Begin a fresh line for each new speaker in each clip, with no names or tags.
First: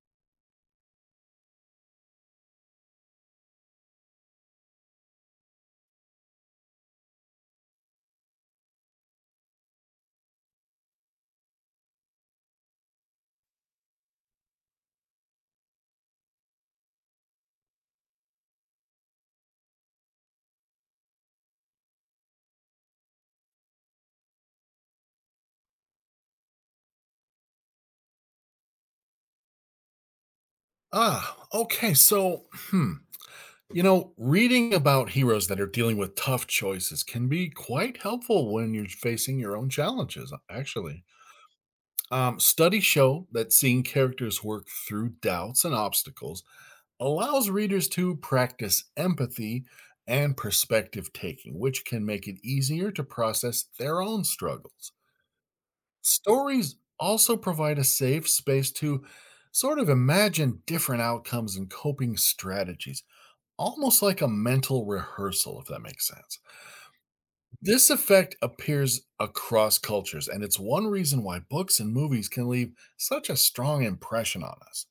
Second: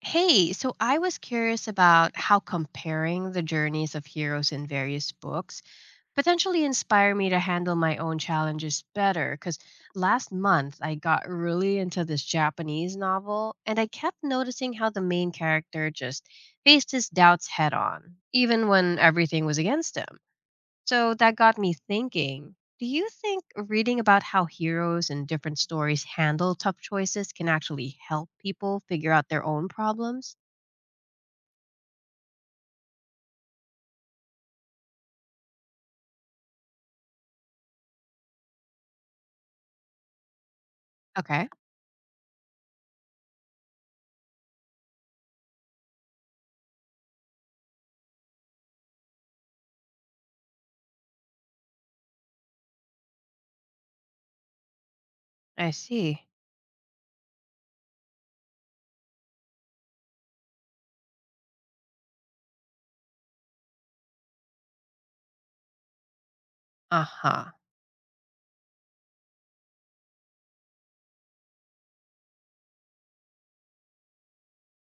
Hey, so I was curious about how comparing the journeys of heroes in various books potentially inspire me to handle my own challenges better. Because last month I got really into this Japanese novel and I kept noticing how the main character just faced his doubts head on, even when everything was against him. So that got me thinking, do you think reading about how heroes in different stories handle tough choices can actually help people figure out their own problems?
Ah, okay. So, you know, reading about heroes that are dealing with tough choices can be quite helpful when you're facing your own challenges, actually.
Okay,
Studies show that seeing characters work through doubts and obstacles allows readers to practice empathy and perspective taking, which can make it easier to process their own struggles.
I see.
Stories also provide a safe space to sort of imagine different outcomes and coping strategies almost like a mental rehearsal, if that makes sense.
Uh-huh.
This effect appears across cultures, and it's one reason why books and movies can leave such a strong impression on us.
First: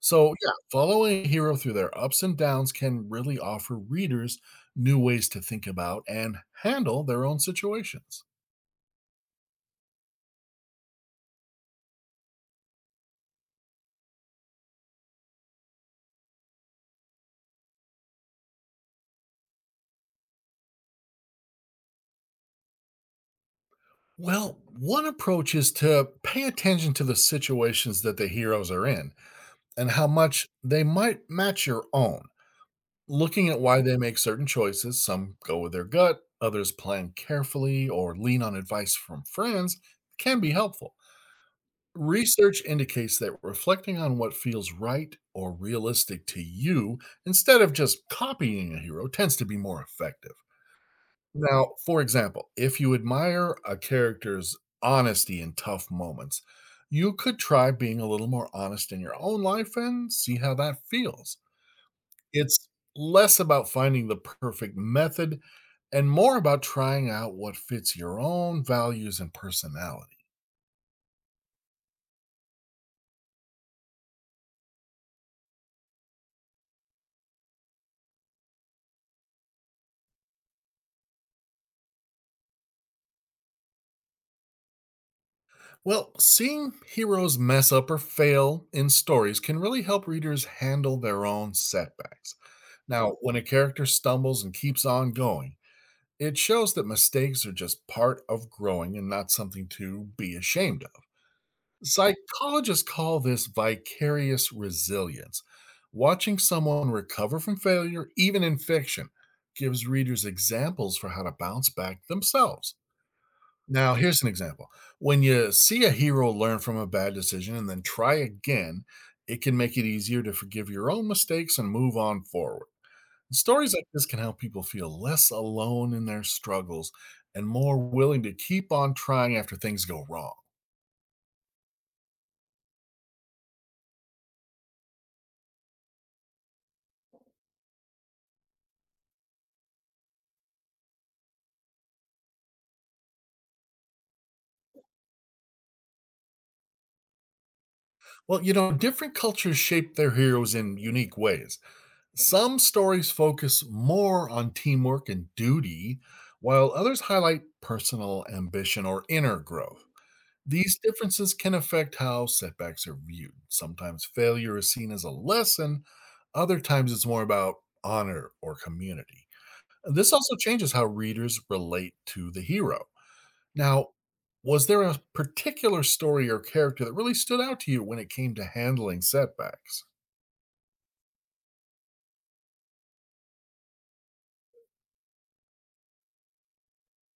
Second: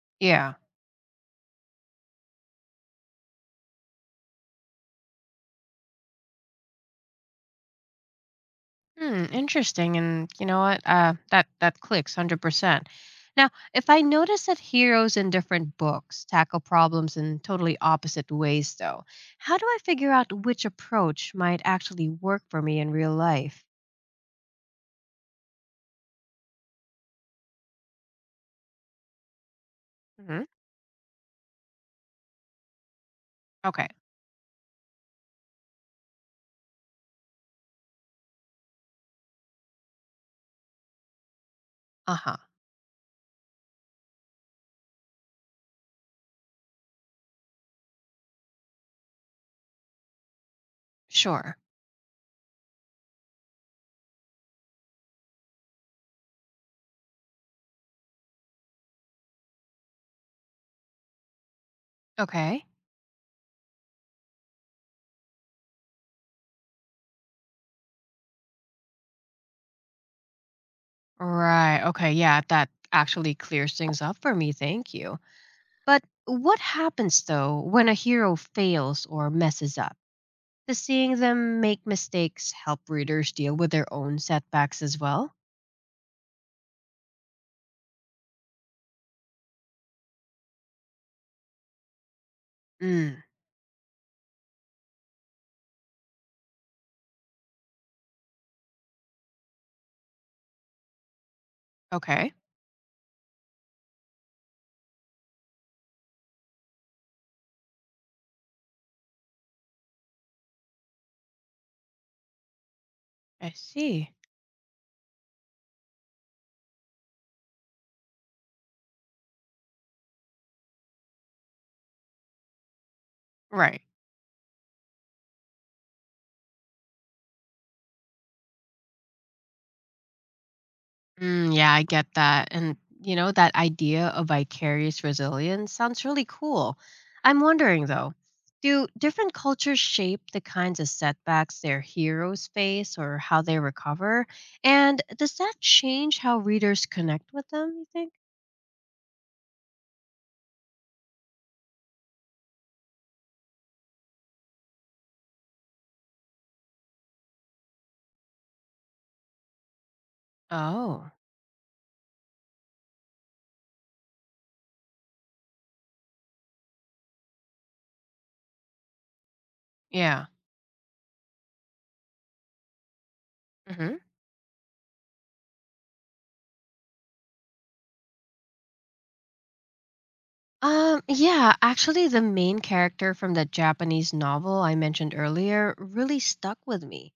So, yeah,
Yeah.
following a hero through their ups and downs can really offer readers new ways to think about and handle their own situations.
Hmm, interesting. And you know what? That clicks 100%. Now, if I notice that heroes in different books tackle problems in totally opposite ways though, how do I figure out which approach might actually work for me in real life?
Well, one approach is to pay attention to the situations that the heroes are in and how
Hmm.
much they might match your own. Looking at why
Okay.
they make certain choices, some go with their gut, others plan carefully or lean on advice from friends, can be helpful.
Uh-huh.
Research indicates that reflecting on what feels right or realistic to you instead of just copying a hero tends to be more effective.
Sure.
Now, for example, if you admire a character's honesty in tough moments, you could try being a little more honest in your own life and see how that feels.
Okay.
It's less about finding the perfect method and more about trying out what fits your own values and personality.
Right. Okay. Yeah, that actually clears things up for me. Thank you. But what happens though when a hero fails or messes up? Does seeing them make mistakes help readers deal with their own setbacks as well?
Well, seeing heroes mess up or fail in stories can really help readers handle their own setbacks. Now,
Mm,
when a character stumbles and keeps on going, it shows that mistakes are just part of growing and not something to be ashamed of.
okay,
Psychologists call this vicarious resilience. Watching someone recover from failure, even in fiction, gives readers examples for how to bounce back themselves.
I
Now,
see.
here's an example. When you see a hero learn from a bad decision and then try again, it can make it easier to forgive your own mistakes and move on forward. Stories
Right.
like this can help people feel less alone in their struggles and more willing to keep on trying after things go wrong.
Mm, yeah, I get that. And, you know, that idea of vicarious resilience sounds really cool. I'm wondering, though, do different cultures shape the kinds of setbacks their heroes face or how they recover? And does that change how readers connect with them, you think?
Well, you know, different cultures shape their heroes in unique ways. Some stories focus more on teamwork and duty, while others highlight personal ambition or inner growth. These
Oh,
differences can affect how setbacks are viewed. Sometimes failure is seen as a lesson, other times it's more about honor or community. This
yeah.
also changes how readers relate to the hero. Now,
Hmm.
was there a particular story or character that really stood out to you when it came to handling setbacks?
Yeah, actually, the main character from the Japanese novel I mentioned earlier really stuck with me.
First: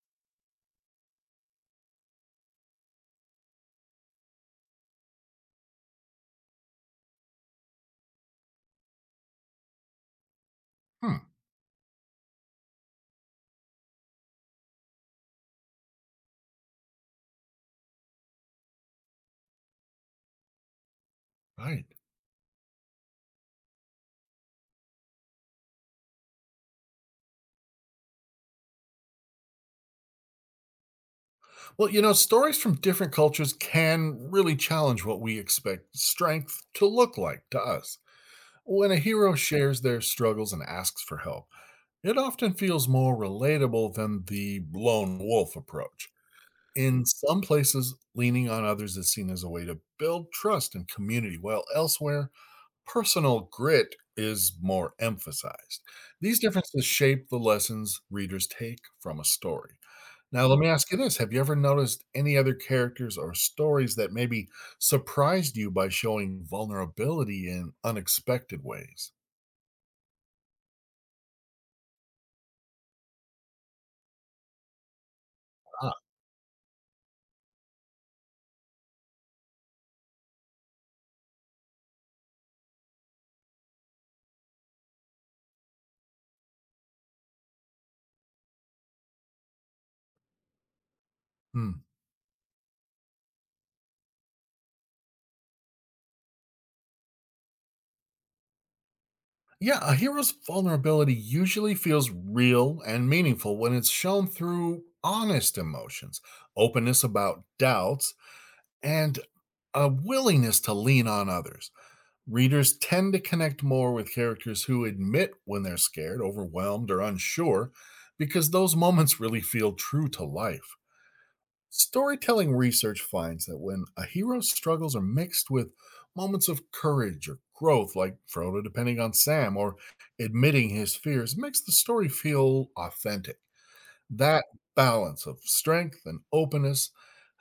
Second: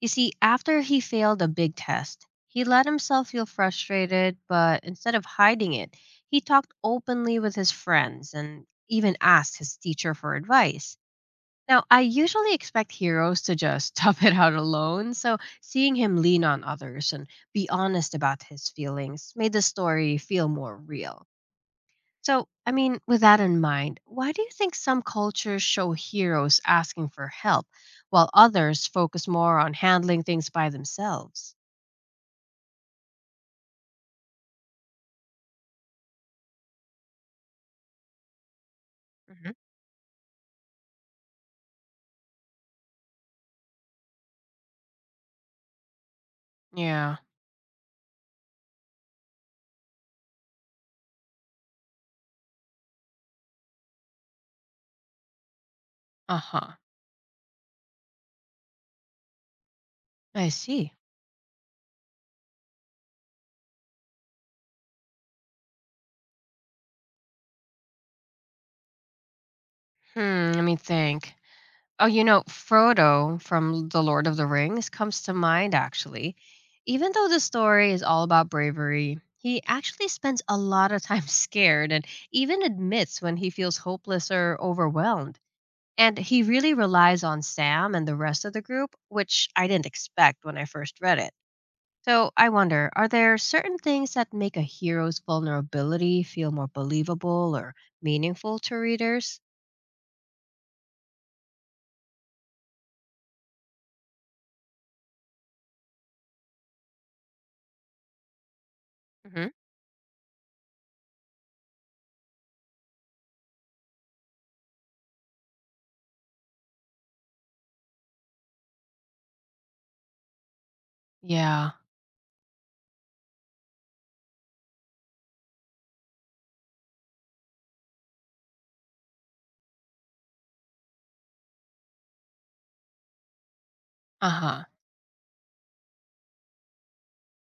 You see, after he failed a big test, he let himself feel frustrated, but instead of hiding it, he talked openly with his friends and even asked his teacher for advice.
Hmm.
Now, I usually expect heroes to just tough it out alone, so seeing him lean on others and be honest about his feelings made the story feel more real.
Right.
So, I mean, with that in mind, why do you think some cultures show heroes asking for help while others focus more on handling things by themselves?
Well, you know, stories from different cultures can really challenge what we expect strength to look like to us. When a hero
Hmm.
shares their struggles and asks for help, it often feels more relatable than the lone wolf approach. In
Yeah.
some places, leaning on others is seen as a way to build trust and community, while elsewhere, personal grit is more emphasized.
Uh
These
huh.
differences shape the lessons readers take from a story. Now,
I
let me ask
see.
you this. Have you ever noticed any other characters or stories that maybe surprised you by showing vulnerability in unexpected ways?
Hmm. Let me think. Oh, you know, Frodo from The Lord of the Rings comes to mind,
Ah,
actually. Even though the story is all about bravery, he actually spends a lot of time scared and even admits when he feels hopeless or overwhelmed. And he really relies on Sam and the rest of the group, which I didn't expect when I first read it.
hmm.
So I wonder, are there certain things that make a hero's vulnerability feel more believable or meaningful to readers?
Yeah, a hero's vulnerability usually feels real and meaningful when it's shown through honest emotions, openness about doubts, and
Hmm.
a willingness to lean on others. Readers tend to connect more with characters who admit when they're scared, overwhelmed, or unsure because those moments really feel true to life.
Yeah.
Storytelling research finds that when a hero's struggles are mixed with moments of courage or growth, like Frodo depending on Sam or admitting his fears, makes the story feel authentic.
Uh
That
huh.
balance of strength and openness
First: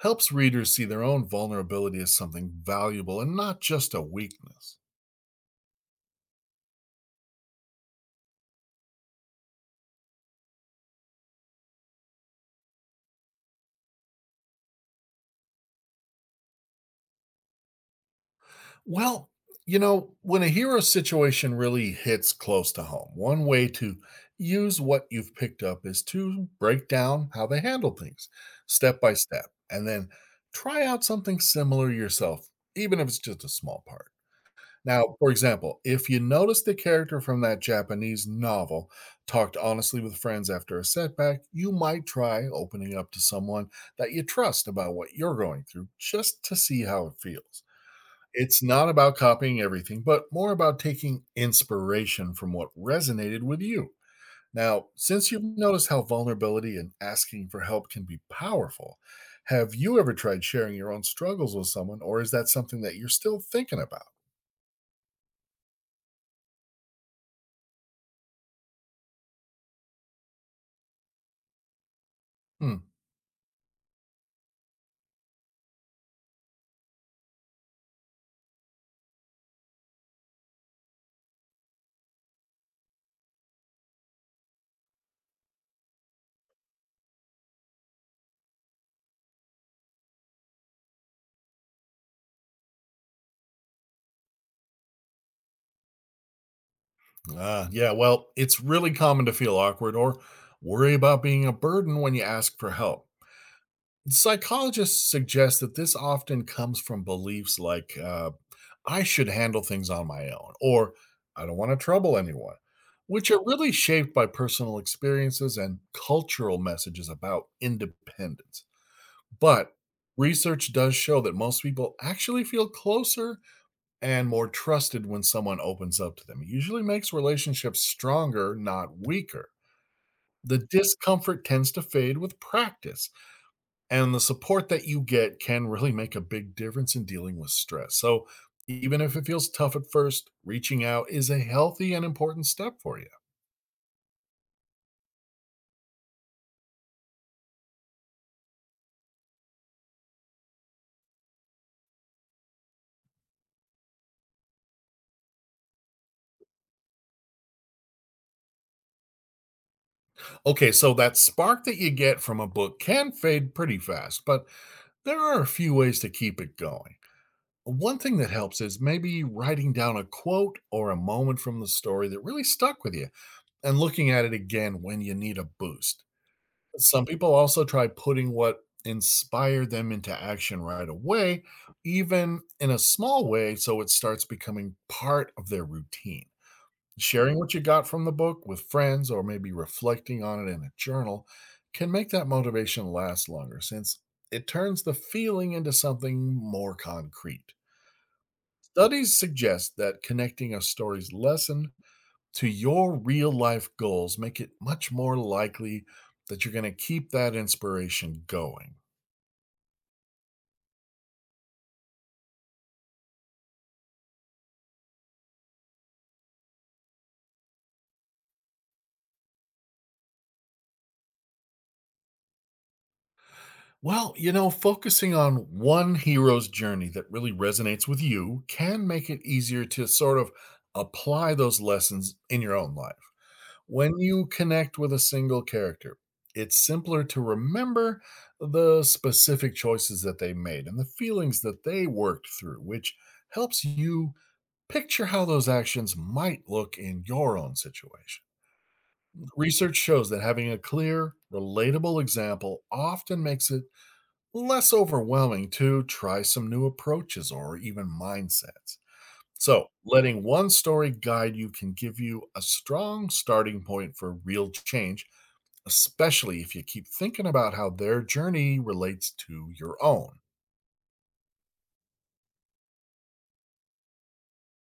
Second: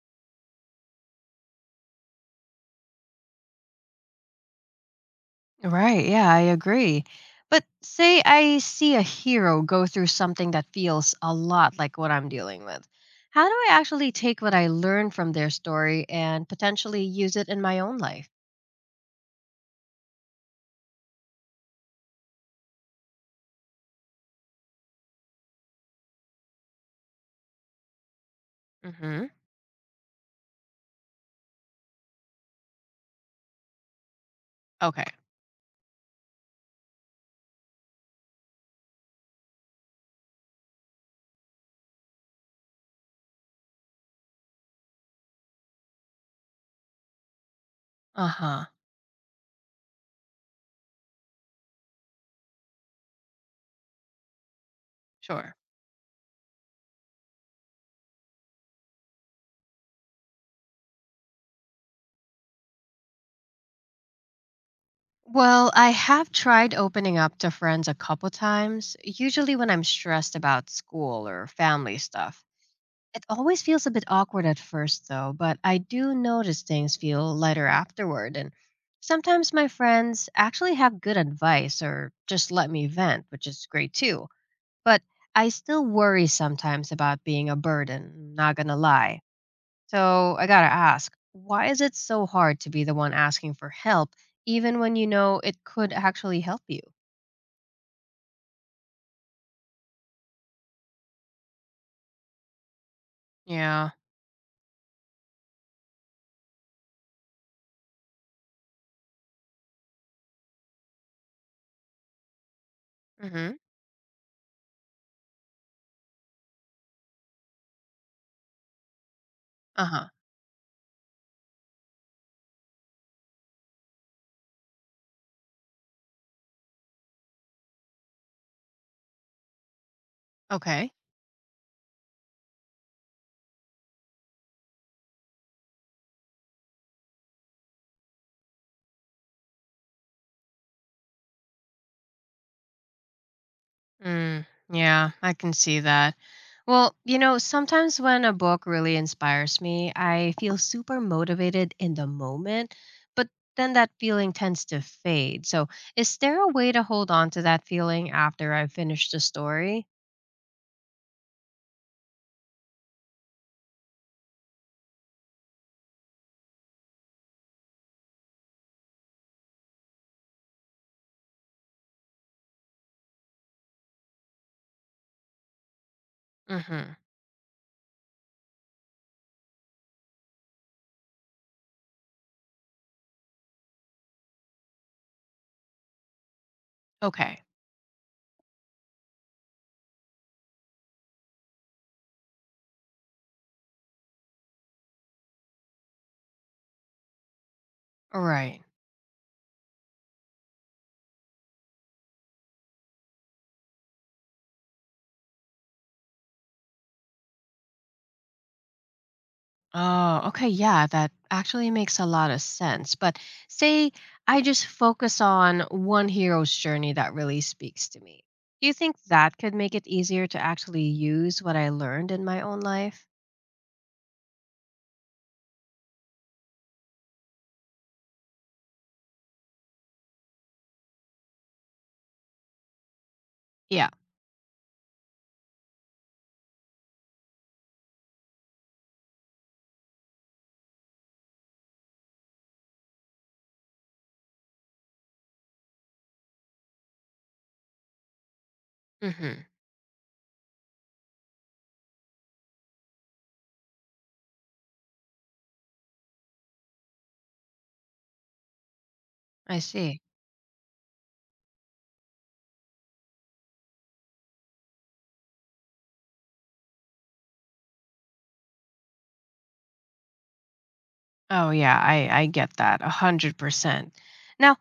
helps readers see their own vulnerability as something valuable and not just a weakness.
Right. Yeah, I agree. But say I see a hero go through something that feels a lot like what I'm dealing with. How do I actually take what I learned from their story and potentially use it in my own life?
Well, you know, when a hero situation really hits close to home, one way to use what you've picked up is to break down how they handle things step by
Hmm.
step and then try out something similar yourself, even if it's just a small part.
Okay.
Now, for example, if you notice the character from that Japanese novel talked honestly with friends after a setback, you might try opening up to someone that you trust about what you're going through just to see how it feels.
Uh
It's
huh.
not about copying everything, but more about taking inspiration from what resonated with you. Now, since you've
Sure.
noticed how vulnerability and asking for help can be powerful, have you ever tried sharing your own struggles with someone, or is that something that you're still thinking about?
Well, I have tried opening up to friends a couple times, usually when I'm stressed about school or family stuff.
Hmm.
It always feels a bit awkward at first, though, but I do notice things feel lighter afterward. And sometimes my friends actually have good advice or just let me vent, which is great too. But I still worry sometimes about being a burden, not gonna lie. So I gotta ask, why is it so hard to be the one asking for help, even when you know it could actually help you?
Ah, yeah, well, it's really common to feel awkward or worry about being a burden when you ask for help.
Yeah.
Psychologists suggest that this often comes from beliefs like I should handle things on my own, or I don't want to trouble anyone, which are
Mm-hmm.
really shaped by personal experiences and cultural messages about independence. But
Uh huh.
research does show that most people actually feel closer and more trusted when someone opens up to them. It usually makes relationships stronger, not weaker. The
Okay.
discomfort tends to fade with practice and the support that you get can really make a big difference in dealing with stress. So, even if it feels tough at first, reaching out is a healthy and important step for you.
Mm, yeah, I can see that. Well, you know, sometimes when a book really inspires me, I feel super motivated in the moment, but then that feeling tends to fade. So, is there a way to hold on to that feeling after I've finished the story?
Okay, so that spark that you get from a book can fade pretty fast, but there are a few ways to keep it going. One thing that helps is maybe writing down a quote or a moment from the story that really stuck with you and looking at it again when you need a boost.
Mm hmm.
Some people also try putting what inspired them into action right away, even in a small way, so it starts becoming part of their routine. Sharing
Okay.
what you got from the book with friends or maybe reflecting on it in a journal can make that motivation last longer since it turns the feeling into something more concrete.
All right.
Studies suggest that connecting a story's lesson to your real life goals make it much more likely that you're going to keep that inspiration going.
Oh, okay. Yeah, that actually makes a lot of sense. But say I just focus on one hero's journey that really speaks to me. Do you think that could make it easier to actually use what I learned in my own life?
Well, you know, focusing on one hero's journey that really resonates with you can make it easier to sort of apply those lessons in your own life.
Yeah.
When you connect with a single character, it's simpler to remember the specific choices that they made and the feelings that they worked through, which helps you picture how those actions might look in your own situation.
Mm-hmm.
Research shows that having a clear, relatable example often makes it less overwhelming to try some new approaches or even mindsets.
I
So,
see.
letting one story guide you can give you a strong starting point for real change especially if you keep thinking about how their journey relates to your own.
Oh, yeah. I get that a 100%. Now,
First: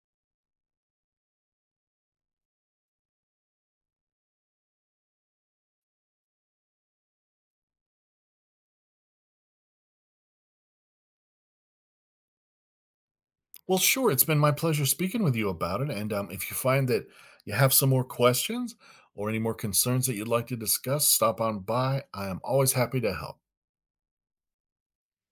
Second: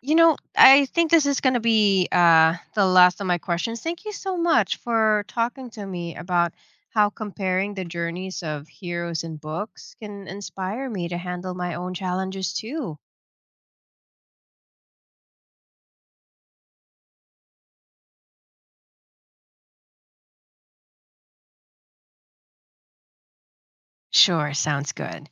you know, I think this is going to be the last of my questions. Thank you so much for talking to me about how comparing the journeys of heroes in books can inspire me to handle my own challenges too.
Well, sure, it's been my pleasure speaking with you about it. And if you find that you have some more questions or any more concerns that you'd like to discuss, stop on by. I am always happy to help.
Sure, sounds good.